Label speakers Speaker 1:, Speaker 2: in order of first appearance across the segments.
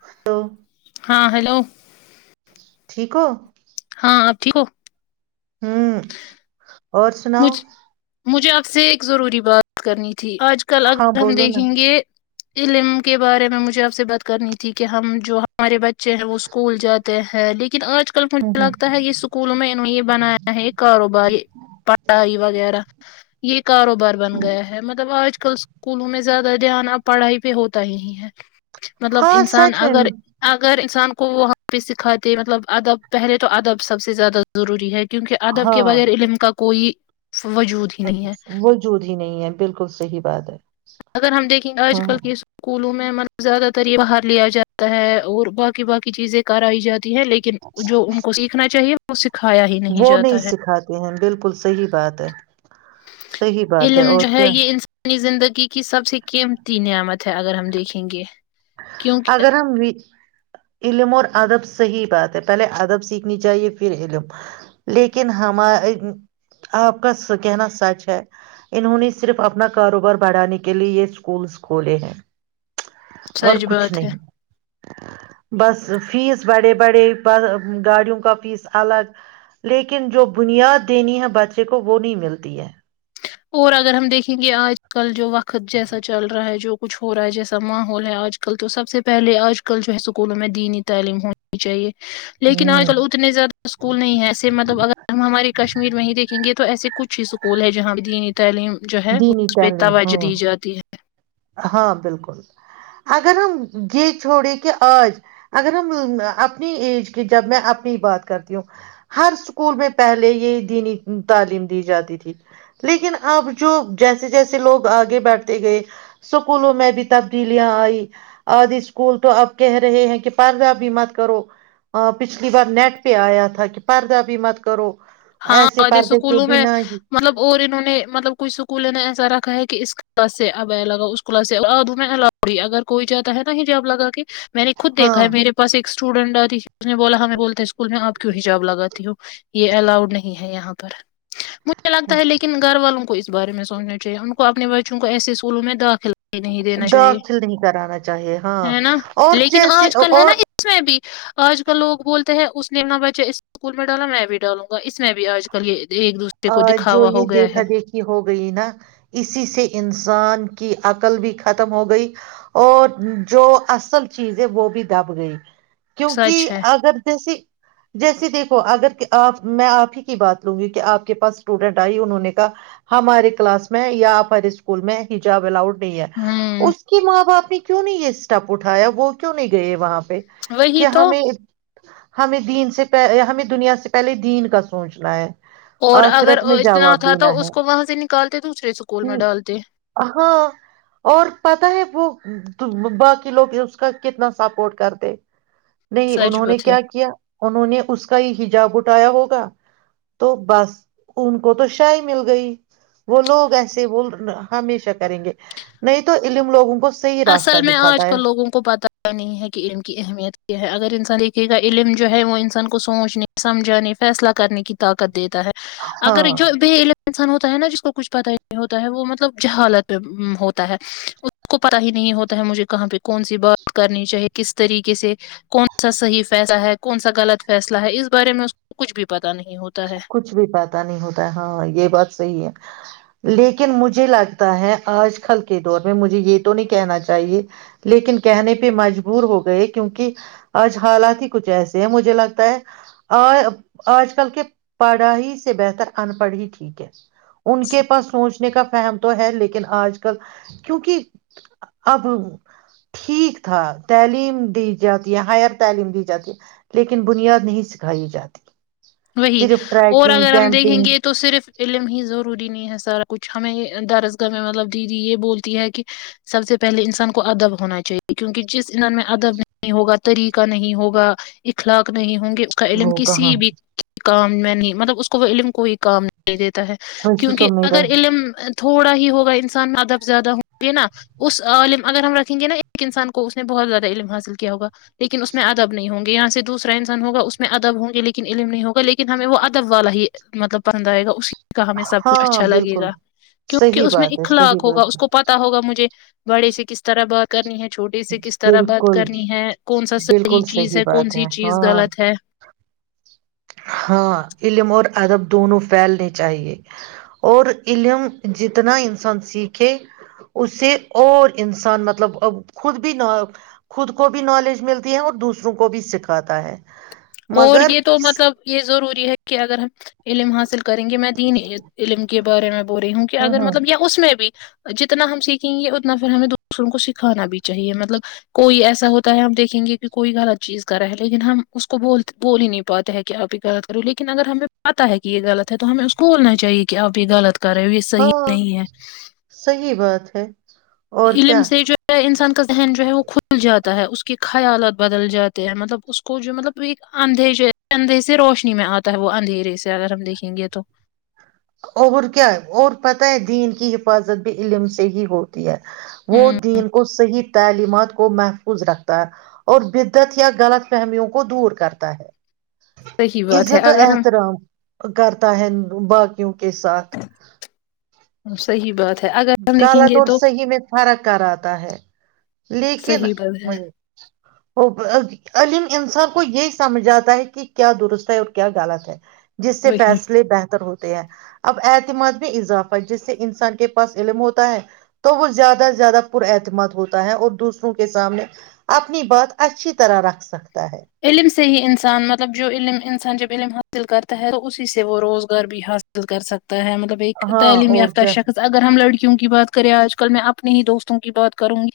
Speaker 1: اچ
Speaker 2: ہاں ہیلو
Speaker 1: ٹھیک ہو
Speaker 2: ہاں آپ ٹھیک ہو
Speaker 1: ہوں اور سناؤ
Speaker 2: مجھ مجھے آپ سے ایک ضروری بات کرنی ت آج کل
Speaker 1: ہاں
Speaker 2: اگر ہم
Speaker 1: بولو نا
Speaker 2: دیکھیں گے علم کے بارے میں مجھے آپ سے ب کرنی تھی کہ ہم جو ہمارے بچے ہیں وہ اسکول جاتے ہیں لن لیکن آج کل
Speaker 1: ہوں
Speaker 2: مجھے
Speaker 1: ہوں
Speaker 2: لگتا ہے یہ اسکولوں میں انہوں نے یہ بنایا ہے یہ کاروبار کائی وغیرہ یہ کاروبار بن گیا ہے مطلب آج آج کل اسکولوں میں زیادہ دھیان اب پڑھائی پہ ہوتا ہی ہے مطلب
Speaker 1: ہاں
Speaker 2: انسان
Speaker 1: سچ میں
Speaker 2: اگر اگر انسان کو وہاں پہ سکھاتے مطلب ادب پہلے تو ادب سب سے زیادہ ضروری ہے کیونک ادب کے
Speaker 1: ہاں
Speaker 2: بغیر علم کا کوئی وجود ہی نہیں ہے
Speaker 1: وجود ہی نہیں ہے بالکل صحیح بات ہے
Speaker 2: اگر ہم دیکھیں آج
Speaker 1: ہاں
Speaker 2: کل کی اسک اسکولوں میںب زیادہ تر یہ باہر لیا جاتا ہے اور باقی باقی چیزیں کرائی جاتی ہیں لیکن جو ان کو سیکھنا چاہیے اس
Speaker 1: وہ نہیں سکھاتے ہیں بالکل صحیح بات ہے صحیح بات ہے اور کیا
Speaker 2: اپنی زندگی کی سب سے قیمتی نعمت ہے اگر ہم دیکھیں گے کیونکہ
Speaker 1: اگر ہم علم اور ادب صحیح بات ہے پہلے ادب سیکھنی چاہیے پھر علم لیکن ہمار آپ کا کہنا سچ ہے انہوں نے صرف اپنا کاروبار بڑھانے کے لیے یہ اسکولس کھولے ہیں اور
Speaker 2: سچ
Speaker 1: کچھ
Speaker 2: بات ہے
Speaker 1: نہیں بس فیس بڑے بڑے گاڑیوں کا فیس الگ لیکن جو بنیاد دینی ہے بچے کو وہ نہیں ملتی ہے
Speaker 2: اور اگر ہم دیکھیں گے آ کل جو وقت خ جیسا چل رہا ہے جو کچھ ہو رہا ہے جیسا ماحول ہے آج کل تو سب سے پہلے آج کل جو ہے اسکولوں میں دینی تعلیم ہونی چاہیے لیکن آج
Speaker 1: ہوں
Speaker 2: کل اتنے زیادہ اسکول نہیں ہے ایسے مطلب اگر ہماری کشمیر میں ہی دیکھیں گے تو ایسے کچھ اسکول ہے جہاں ج [unintelligible] تعلیم جو ہے
Speaker 1: دینی
Speaker 2: اس پہ
Speaker 1: تعلیم
Speaker 2: توجہ
Speaker 1: ہاں
Speaker 2: دی جاتی ہے
Speaker 1: ہاں بالکل اگر ہم یہ چھوڑیں کہ آج اگر ہم اپنی ایج کی جب میں اپنی بات کرتی ہوں ہر اسکول میں پہلے یہ دینی تعلیم دی جاتی تھی لیکن اب جو جیسے جیسے لوگ آگے بیٹھتے گئے اسکولوں میں بھی تبدیلیاں آئی آدھی اسکول تو اب کہہ رہے ہیں کہ پردہ بھی مت کرو پچھلی بار نیٹ پہ آیا تھا کہ پردہ بھی مت کرو
Speaker 2: ہاں
Speaker 1: ایسے
Speaker 2: اور یہ
Speaker 1: پردے کے
Speaker 2: اسکولوں میں
Speaker 1: بنا
Speaker 2: مطلب اور انہوں نے مطلب کچھ اسکول ایسا رکھا ہے کہ اس کلاس سے اب آ لگا اس کلاس سے آب میں الاڑی اگر کوئی جاتا ہے نا یہ ج آب لگا کے میں نے خود
Speaker 1: ہاں
Speaker 2: دیکھا ہے میرے پاس ایک اسٹوڈنٹ آتی اس نے بولا ہمیں بولتا اسکول میں آپ کیوں حجاب لگاتی ہو یہ الاؤڈ نہیں ہے یہاں پر مجھے لگتا ہے لیکن گھر والوں کو بارے میں سوچنااہے ان کو اپنے بچوں کو ایسے اسکولوں میں داخل نہیں دینا چاہیے
Speaker 1: داخل نہیں کرانا چاہیے ہاں
Speaker 2: ہے نا
Speaker 1: اور
Speaker 2: لیکن
Speaker 1: جیسے
Speaker 2: آج کل ہے
Speaker 1: اور
Speaker 2: نا اس میں بھی آج کل لوگ بولتے ہیں اس نم بچہ اسکول میں ڈالا میں بھی ڈالوں اس میں بھی آج کل یہ ایک دوسرے
Speaker 1: آ
Speaker 2: کو
Speaker 1: جو
Speaker 2: دکھاوا
Speaker 1: یہ
Speaker 2: ہو گیا
Speaker 1: دیکھا
Speaker 2: ہے
Speaker 1: دیکھی ہو گئی نا اسی سے انسان کی عقل بھی ختم ہو گئی اور جو اصل چیز ہے وہ بھی دب گئی کیونکہ
Speaker 2: سچ ہے
Speaker 1: اگر جیسے جیسے دیکھو اگر آپ میں آپ ہی کی بات لوں گی کہ آپ کے پاس اسٹوڈنٹ آئی انہوں نے کہا ہمارے کلاس میں یا آپارے اسکول میں ہجاب الاؤڈ ہے
Speaker 2: ہوں
Speaker 1: اس کی ماں باپ کیوں نہیں یہ اسٹپ اٹھایا وہ کیوں نہیں گئے وہاں پہ
Speaker 2: وہی
Speaker 1: کیا
Speaker 2: تو
Speaker 1: ہمیں ہمیں دین سے پ ہمیں دنیا سے پہلے دین کا سوچنا ہے
Speaker 2: اور اگر
Speaker 1: آخرت میں
Speaker 2: اتنا
Speaker 1: جواب
Speaker 2: تھا
Speaker 1: دینا
Speaker 2: تو
Speaker 1: ہے
Speaker 2: اس کو وہاں سے نکالتے دوسرے اسکول میں
Speaker 1: ہ
Speaker 2: ڈالتے
Speaker 1: ہاں اور پت ہے وہ باقی لوگ اس کا کتنا سپورٹ کرتے نہیں
Speaker 2: سچ
Speaker 1: انہوں نے
Speaker 2: بات ہے
Speaker 1: کیا کیا انہوں نے اس کا کا ہجاب اٹایا ہوگا تو بس ان کو تو شی مل گئی وہ لوگ ایسے وہ ہمیشہ کریں گے نہیں تو علم لوگوں کو صحیح
Speaker 2: اصل
Speaker 1: راستہ
Speaker 2: میں آج
Speaker 1: دکھاتا ہے
Speaker 2: کل لوگوں کو پتا نہیں ہے کہ ان کی اہمیت کیا ہے اگر انسان ایک کا علم جو ہے وہ انسان کو سوچنے سمجھانے فیصلہ کرنے کی طاقت دی ہے اگر جو
Speaker 1: ہاں
Speaker 2: ب ع ہو ہے نا جس کو کچھ پتا ہی نہیں ہوتا ہے وہ مطلب جہالت پہ ہوتا ہے اس کو پتا ہی نہیں ہوتا ہے مجھے کہاں پہ کون سی بات کرنی چاہے کس طریقے سے کون سا صحی فیصلہ ہے کون سا غلط فیصلہ ہے اس بارے میں اس کو کچھ بھی پتا
Speaker 1: کچھ بھی پہ نہیں ہوتا ہے ہاں یہ بات صحی ہے لیکن مجھے لگتا ہے آج کل کے دور میں مجھے یہ تو نہیں کہنا چاہیے لیکن کہنے پہ مجبور ہو گئے کیونکہ آج حالات ہی کچھ ایسے ہیں مجھے لگتا ہے آ آج کل کے پڑھا ہی سے بہتر ان پڑھ ہی ٹھیک ہے ان کے پاس سوچ چ کا فہم تو ہے لیکن آج کل کیونکہ اب ٹھیک تھا تعلیم دی جاتی ہے ہائر تعلیم دی جاتی ہے لیکن بنیاد نہیں سکھائی جاتی
Speaker 2: وہی
Speaker 1: صرف
Speaker 2: اور
Speaker 1: ٹریکنگ
Speaker 2: اگر ہم دیکھیں
Speaker 1: کیمپنگ
Speaker 2: گے تو صرف علم ہی ضروری نہیں ہے سارا کچھ ہمیں درسگاہ میں مطلب دیدی یہ بولتی ہے کہ سب سے پہلے انسان کو ادب ہونا چاہیے کیونکہ جس انان میں ادب نہیں ہوگا طریقہ نہیں ہوگا اخلاق نہیں ہ کا علم
Speaker 1: وہ کہاں
Speaker 2: کسی بھی کے کام میں نہیں مطلب اس کو وہ علم کوئی کام نہیں دیتا ہے
Speaker 1: وہی
Speaker 2: کیونکہ
Speaker 1: تو
Speaker 2: اگر
Speaker 1: میرا
Speaker 2: علم تھوڑا ہی ہوگا انسان ادب زیادہ ہوں گے نا اس علم اگر ہم رکھیں گے نا ایک انسان کو اس نے بہت زیادہ علم حاصل کیا ہوگا لیکن اس میں ادب نہیں ہوں گے یہاں سے دوسرا انسان ہوگا اس میں ادب ہوں گے لیکن علم نہیں ہوگا لیکن ہمیں وہ ادب والا ہی مطلب پسند آئے گا اس کا ہمیں سب کچھ
Speaker 1: ہاں
Speaker 2: اچھا لگے
Speaker 1: بالکل
Speaker 2: گا کیونکہ
Speaker 1: صحیح
Speaker 2: اس میں
Speaker 1: بات ہے صحیح
Speaker 2: اخلاق ہوگا
Speaker 1: بات
Speaker 2: اس کو پتتا ہوگا مجھے بڑے سے قس کس طرح بات کرنی ہے چھوٹے سے کس
Speaker 1: ہے
Speaker 2: طرح بات
Speaker 1: بالکل
Speaker 2: کرنی ہے کون سا صحیح
Speaker 1: بالکل
Speaker 2: چیز ہے کون
Speaker 1: بات
Speaker 2: سی چیز
Speaker 1: ہاں
Speaker 2: غلط ہے
Speaker 1: ہاں علم اور ادب دونوں پھیلنے چاہیے اور علم جتنا انسان سیکھے اسے اور انسان مطلب خود بھی ن خود کو بھی نالج ملتی ہے اور دوسروں کو بھی سکھاتا ہے
Speaker 2: اور
Speaker 1: مگر
Speaker 2: یہ تو مطلب یہ ضروری ہے کہ اگر ہم علم حاصل کریں گے میں دینی علم کے بارے میں بول رہی ہوں کہ
Speaker 1: ہاں
Speaker 2: اگر مطلب یا اس میں بھی جتنا ہم سیکھ سیں گے اتنا پھر ہمیں دوسروں کو سیک کانا بھی چاہیے مطلب کوئی ایسا ہوتا ہے ہم دیکھیں گے کہ کوئی غلط چیز کرا ہے لیکن ہم اس کو بول بول ہی نہیں پاتے ہے کہ آپ یہ غلط کرو لیکن اگر ہمیں پتہ ہے کہ یہ غلط ہے تو ہمیں اس کو بولنا چاہیے کہ آپ یہ غلط کر رہے ہو یہ صحیح
Speaker 1: ہاں
Speaker 2: نہیں ہے
Speaker 1: صی بات ہے اور
Speaker 2: علم
Speaker 1: کیا
Speaker 2: سے جو ہے انسان کا ذہن جو ہے وہ کھل جاتا ہے اس کے خیالت بدل جاتے ہیں مطلب اس کھ مطلب ایک آدھیے چ اندھے سے روشنی میں آتا ہے وہ اندھیرے سے اگر ہم دیکھیں گے تو
Speaker 1: اور کیا اور پتہ ہے دین کی حفاظت بھی علم سے ہی ہوتی ہے وہ
Speaker 2: ہوں
Speaker 1: دین کو صحیح تعلیمات کو محفوظ رکھتا ہے اور بدت یا غلط فہمیوں کو دور کرتا
Speaker 2: صحیح
Speaker 1: ہے
Speaker 2: بات ہے
Speaker 1: عزت و
Speaker 2: اگر
Speaker 1: احترام کرتا ہے باقی
Speaker 2: صحی بات ہے اگر ہم دیکھیں
Speaker 1: غلط
Speaker 2: گے
Speaker 1: اور
Speaker 2: تو
Speaker 1: صحیح میں فرق کر آتا ہے لیکن
Speaker 2: صحیح بات ہے
Speaker 1: وہ عم انسان کو یہی سمجھ آتا ہے کہ کیا درست ہے اور کیا غلط ہے جس سے
Speaker 2: وہی
Speaker 1: فیصلے بہتر ہوتے ہیں اب اعتماد میں اضافہ جس سے انسان کے پاس علم ہوتا ہے تو وہ زیادہ سے زیادہ پر اعتماد ہوتا ہے اور دوسروں کے سامنے اپنی بات اچھی طرح رکھ سکتا ہے
Speaker 2: علم سے ہی انسان مطلب جو علم انسان جب علم حاصل کرتا ہے تو اسی سے وہ روزگار بھی حاصل کر سکتا ہے مطلب ایک
Speaker 1: ہاں
Speaker 2: تعلیم
Speaker 1: اور
Speaker 2: یافتہ
Speaker 1: کیا
Speaker 2: شخص اگر ہم لڑکی کیوں کی بات کرے آج کل میں اپنے ہی دوستوں کی بات کروں گی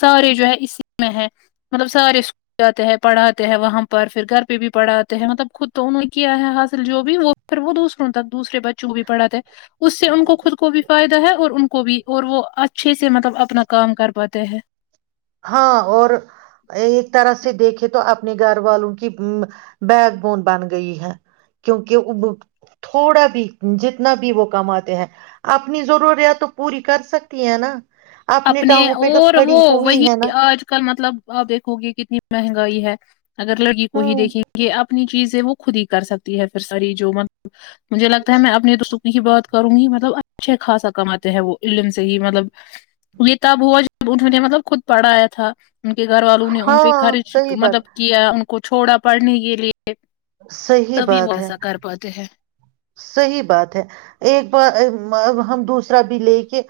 Speaker 2: سارے جو ہے اسی میں ہے مطلب سارے اسکول جاتے ہیں پڑھاتے ہیں وہاں پر پھر گھر پہ بھی پڑھا آتے ہیں مطلب خود تو انہوں نے کیا ہے حاصل جو بھی وہ پھر وہ دوسروں تک دوسرے بچے جو بھی پڑا تھا اس سے ان کو خود کو بھی فائدا ہے اور ان کو بھی اور وہ اچھے سے مطلب اپنا کام کر پاتے ہیں
Speaker 1: ہاں اور ایک طرح سے دیکھے تو اپنے گھر والوں کی بیک بون بن گئی ہے کیونکہ تھوڑا بھی جتنا بھی وہ کماتے ہیں اپنی ضروریات تو پوری کر سکتی ہیں نا
Speaker 2: اپنے
Speaker 1: ٹانگوں پہ تو
Speaker 2: اور
Speaker 1: کھڑی
Speaker 2: وہ
Speaker 1: ہوئی
Speaker 2: وہی
Speaker 1: ہے نا
Speaker 2: آج کل مطلب آپ دیکھو گے کتنی مہنگائی ہے اگر لڑکی کو ہی
Speaker 1: ہوں
Speaker 2: دیکھیں گے یہ اپنی چیز وہ خود ہی کر سکتی ہے پھر سری جو م مجھے لگتا ہے میں ا اپنی تو سکنی کی بہت کروں گی مطلب اچھے خاصا کماتے ہیں وہ علم سے ہی مطلب یہ تب ہوا جب انہوں نے مطلب خود پڑھایا تھا ان کے گھر والوں نے ان پہ
Speaker 1: ہاں
Speaker 2: خرچ
Speaker 1: صحیح
Speaker 2: مطلب
Speaker 1: بات
Speaker 2: کیا کو چھوڑا پڑھنے کے لیے تبھی وہ ایسا کر پاتے ہیں
Speaker 1: صحی بات ہے ایک بار ہم دوسرا بھی لے کے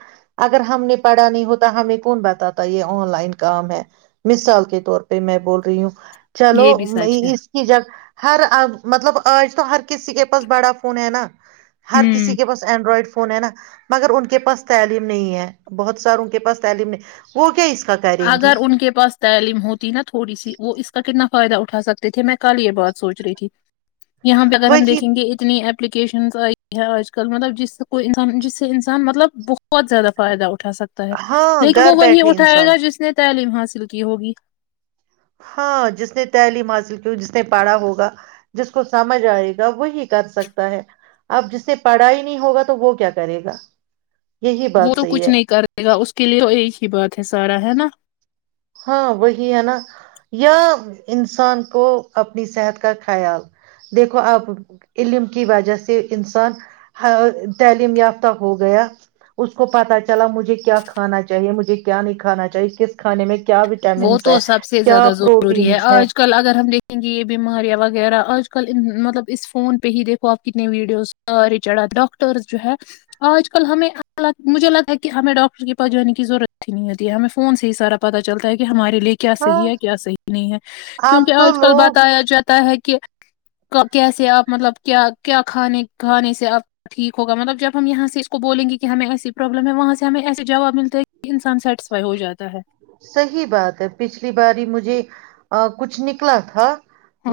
Speaker 1: اگر ہم نے پڑھا نہیں ہوتا ہمیں کون بتاتا یہ آن لائن کام ہے مثال کے طور پہ میں بول رہی ہوں چلو
Speaker 2: یہ بھی سچ ہے
Speaker 1: اس کی جگ ہر مطلب آج تو ہر کسی کے پاس بڑا پنین ہر کسی
Speaker 2: ہوں
Speaker 1: کے پاس اینڈرائڈ فون ہے نا مگر ان کے پاس تعلیم نہیں ہے بہت سارا ان کے پاس تعلیم نہیں وہ کیا اس کا کریں
Speaker 2: اگر
Speaker 1: گی
Speaker 2: ان کے پاس تعلیم ہوتی نا تھوڑی سی وہ اس کا کتنا فائدہ اٹھا سکتے تھے میں کل یہ بات سوچ رہی تھی یہاں پہ اگر ہم
Speaker 1: وہی
Speaker 2: دیکھیں گے اتنی اپلیکیشنس آئی ہیں آج کل مطلب جس سے کوئی انسان جس سے انسان مطلب بہت زیادہ فائدہ اٹھا اٹھا سکتا ہے
Speaker 1: ہاں
Speaker 2: لیکن
Speaker 1: گھر
Speaker 2: وہی
Speaker 1: بیٹھے
Speaker 2: اٹھائے
Speaker 1: انسان
Speaker 2: گا تعلیم حاصل کی ہوگی
Speaker 1: ہاں جس نے تعلیم حاصل کی ہو جس نے پڑھا ہوگا جس کو سمجھ آئے گا وہی کر سکتا ہے اب جس نے پڑھا ہی نہیں ہوگا تو وہ کیا کرے گا یہی
Speaker 2: وہ
Speaker 1: بات
Speaker 2: تو
Speaker 1: صحیح
Speaker 2: کچھ
Speaker 1: ہے
Speaker 2: نہیں کرے گا اس کے لیے ایک ہی بات ہے سارا ہے نا
Speaker 1: ہاں وہی ہے نا یا انسان کو اپنی صحت کا خیال دیکھو اب علم کی وجہ سے انسان تعلیم یافتہ ہو گیا اس کو پتا چلا مجھے کیا کھانا چاہیے مجھے کیا نہیں کھانا چاہیے کس کھانے میں کیا
Speaker 2: وہ
Speaker 1: وٹامنس ہے
Speaker 2: تو سب سے
Speaker 1: کیا
Speaker 2: زیادہ ضروری ہے
Speaker 1: پروٹینس
Speaker 2: آج کل اگر ہم دیکھیں گے یہ بیماریاں وغیرہ آج کل مطلب اس فون پہ ہی دیکھو آپ کتنے ویڈیوز سارے چڑھا ڈاکٹرز جو ہے آج کل ہمیں مجھے لگتا ہے کہ ہمیں ڈاکٹر کے پاس جانے کی ضرورت ہی نہیں ہوتی ہے ہمیں فون سے ہی سارا پتا چلتا ہے کہ ہماری لیے کیا
Speaker 1: ہاں
Speaker 2: صحی ہے کیا صح نہیں ہے کیونکہ
Speaker 1: آپ تو
Speaker 2: آج کل
Speaker 1: لوگ
Speaker 2: بتایا جاتا ہے کہ کہ کیسے آپ مطلب کیا کیا کھانے کھانے سے آپ ٹھیک ہوگا مطلب جب ہم یہاں سے اس کو بولیں گے کہ ہمیں ایسی پرابلم ہے وہاں سے ہمیں ایسے جواب ملتا ہے کہ انسان سیٹسفائی ہو جاتا ہے
Speaker 1: صحیح بات ہے پچھلی باری مجھے کچھ نکلا تھا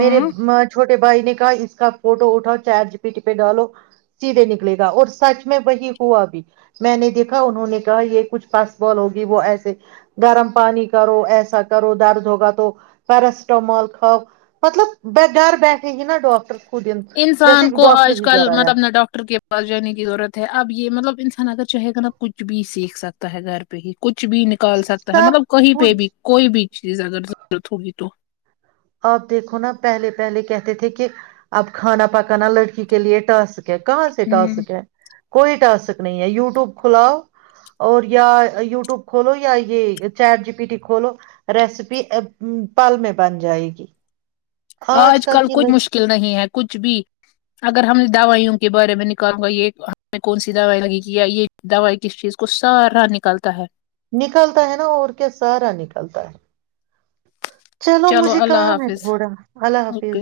Speaker 1: میرے ما چھوٹے چھوٹے بھائی نے کہا اس کا فوٹو اٹھاؤ چار جی پیٹ پہ ڈالو سیدھے نکلے گا اور سچ میں وہی ہوا بھی میں نے دیکھا انہوں نے کہا یہ کچھ پاس بال ہوگی وہ ایسے گرم پانی کرو ایسا کرو درد ہوگا تو پیرسٹامال کھاؤ مطلب گھر بیٹھے ہی نا ڈاکٹر خود ان- جیسے
Speaker 2: انسان
Speaker 1: کہ
Speaker 2: کو
Speaker 1: ڈاکٹر
Speaker 2: آج
Speaker 1: ہی
Speaker 2: کل
Speaker 1: گھر آیا
Speaker 2: مطلب نہ ڈاکٹر کے پاس جانے کی ضرورت ہے اب یہ مطلب انسان نا اگر چاہے گا نا کچھ بھی سیکھ سکتا ہے گھر پہ ہی کچھ بھی نکال سکتا ہے
Speaker 1: سب
Speaker 2: مطلب کہیں پہ
Speaker 1: کچھ
Speaker 2: بھی کوئی بھی چیز اگر ضرورت ہوگی تو
Speaker 1: آپ دیکھو نا پہلے پہلے کہتے تھے کہ اب کھانا پکانا لڑکی کے لیے ٹاسک ہے کہاں سے
Speaker 2: ہوں
Speaker 1: ٹاسک ہے کوئی ٹاسک نہیں ہے یوٹیوب کھولا اور یا یوٹیوب کھولو یا یہ چیٹ جی پی ٹی کھولو ریسیپی پل میں بن جائے گی جی
Speaker 2: آج کل کچھ مشکل نہیں ہے کچھ بھی اگر ہم دوائیوں کے بارے میں نکالوں گا یہ ہمیں کون سی دوائی لگی گ یا یہ دوائی کس چیز کو سارا نکالتا ہے
Speaker 1: نکلتا ہے نا اور کیا سارا نکلتا ہے چلو مجھے
Speaker 2: اللہ
Speaker 1: کام ہے
Speaker 2: حافظ
Speaker 1: تھوڑا اللہ
Speaker 2: اوکے
Speaker 1: حافظ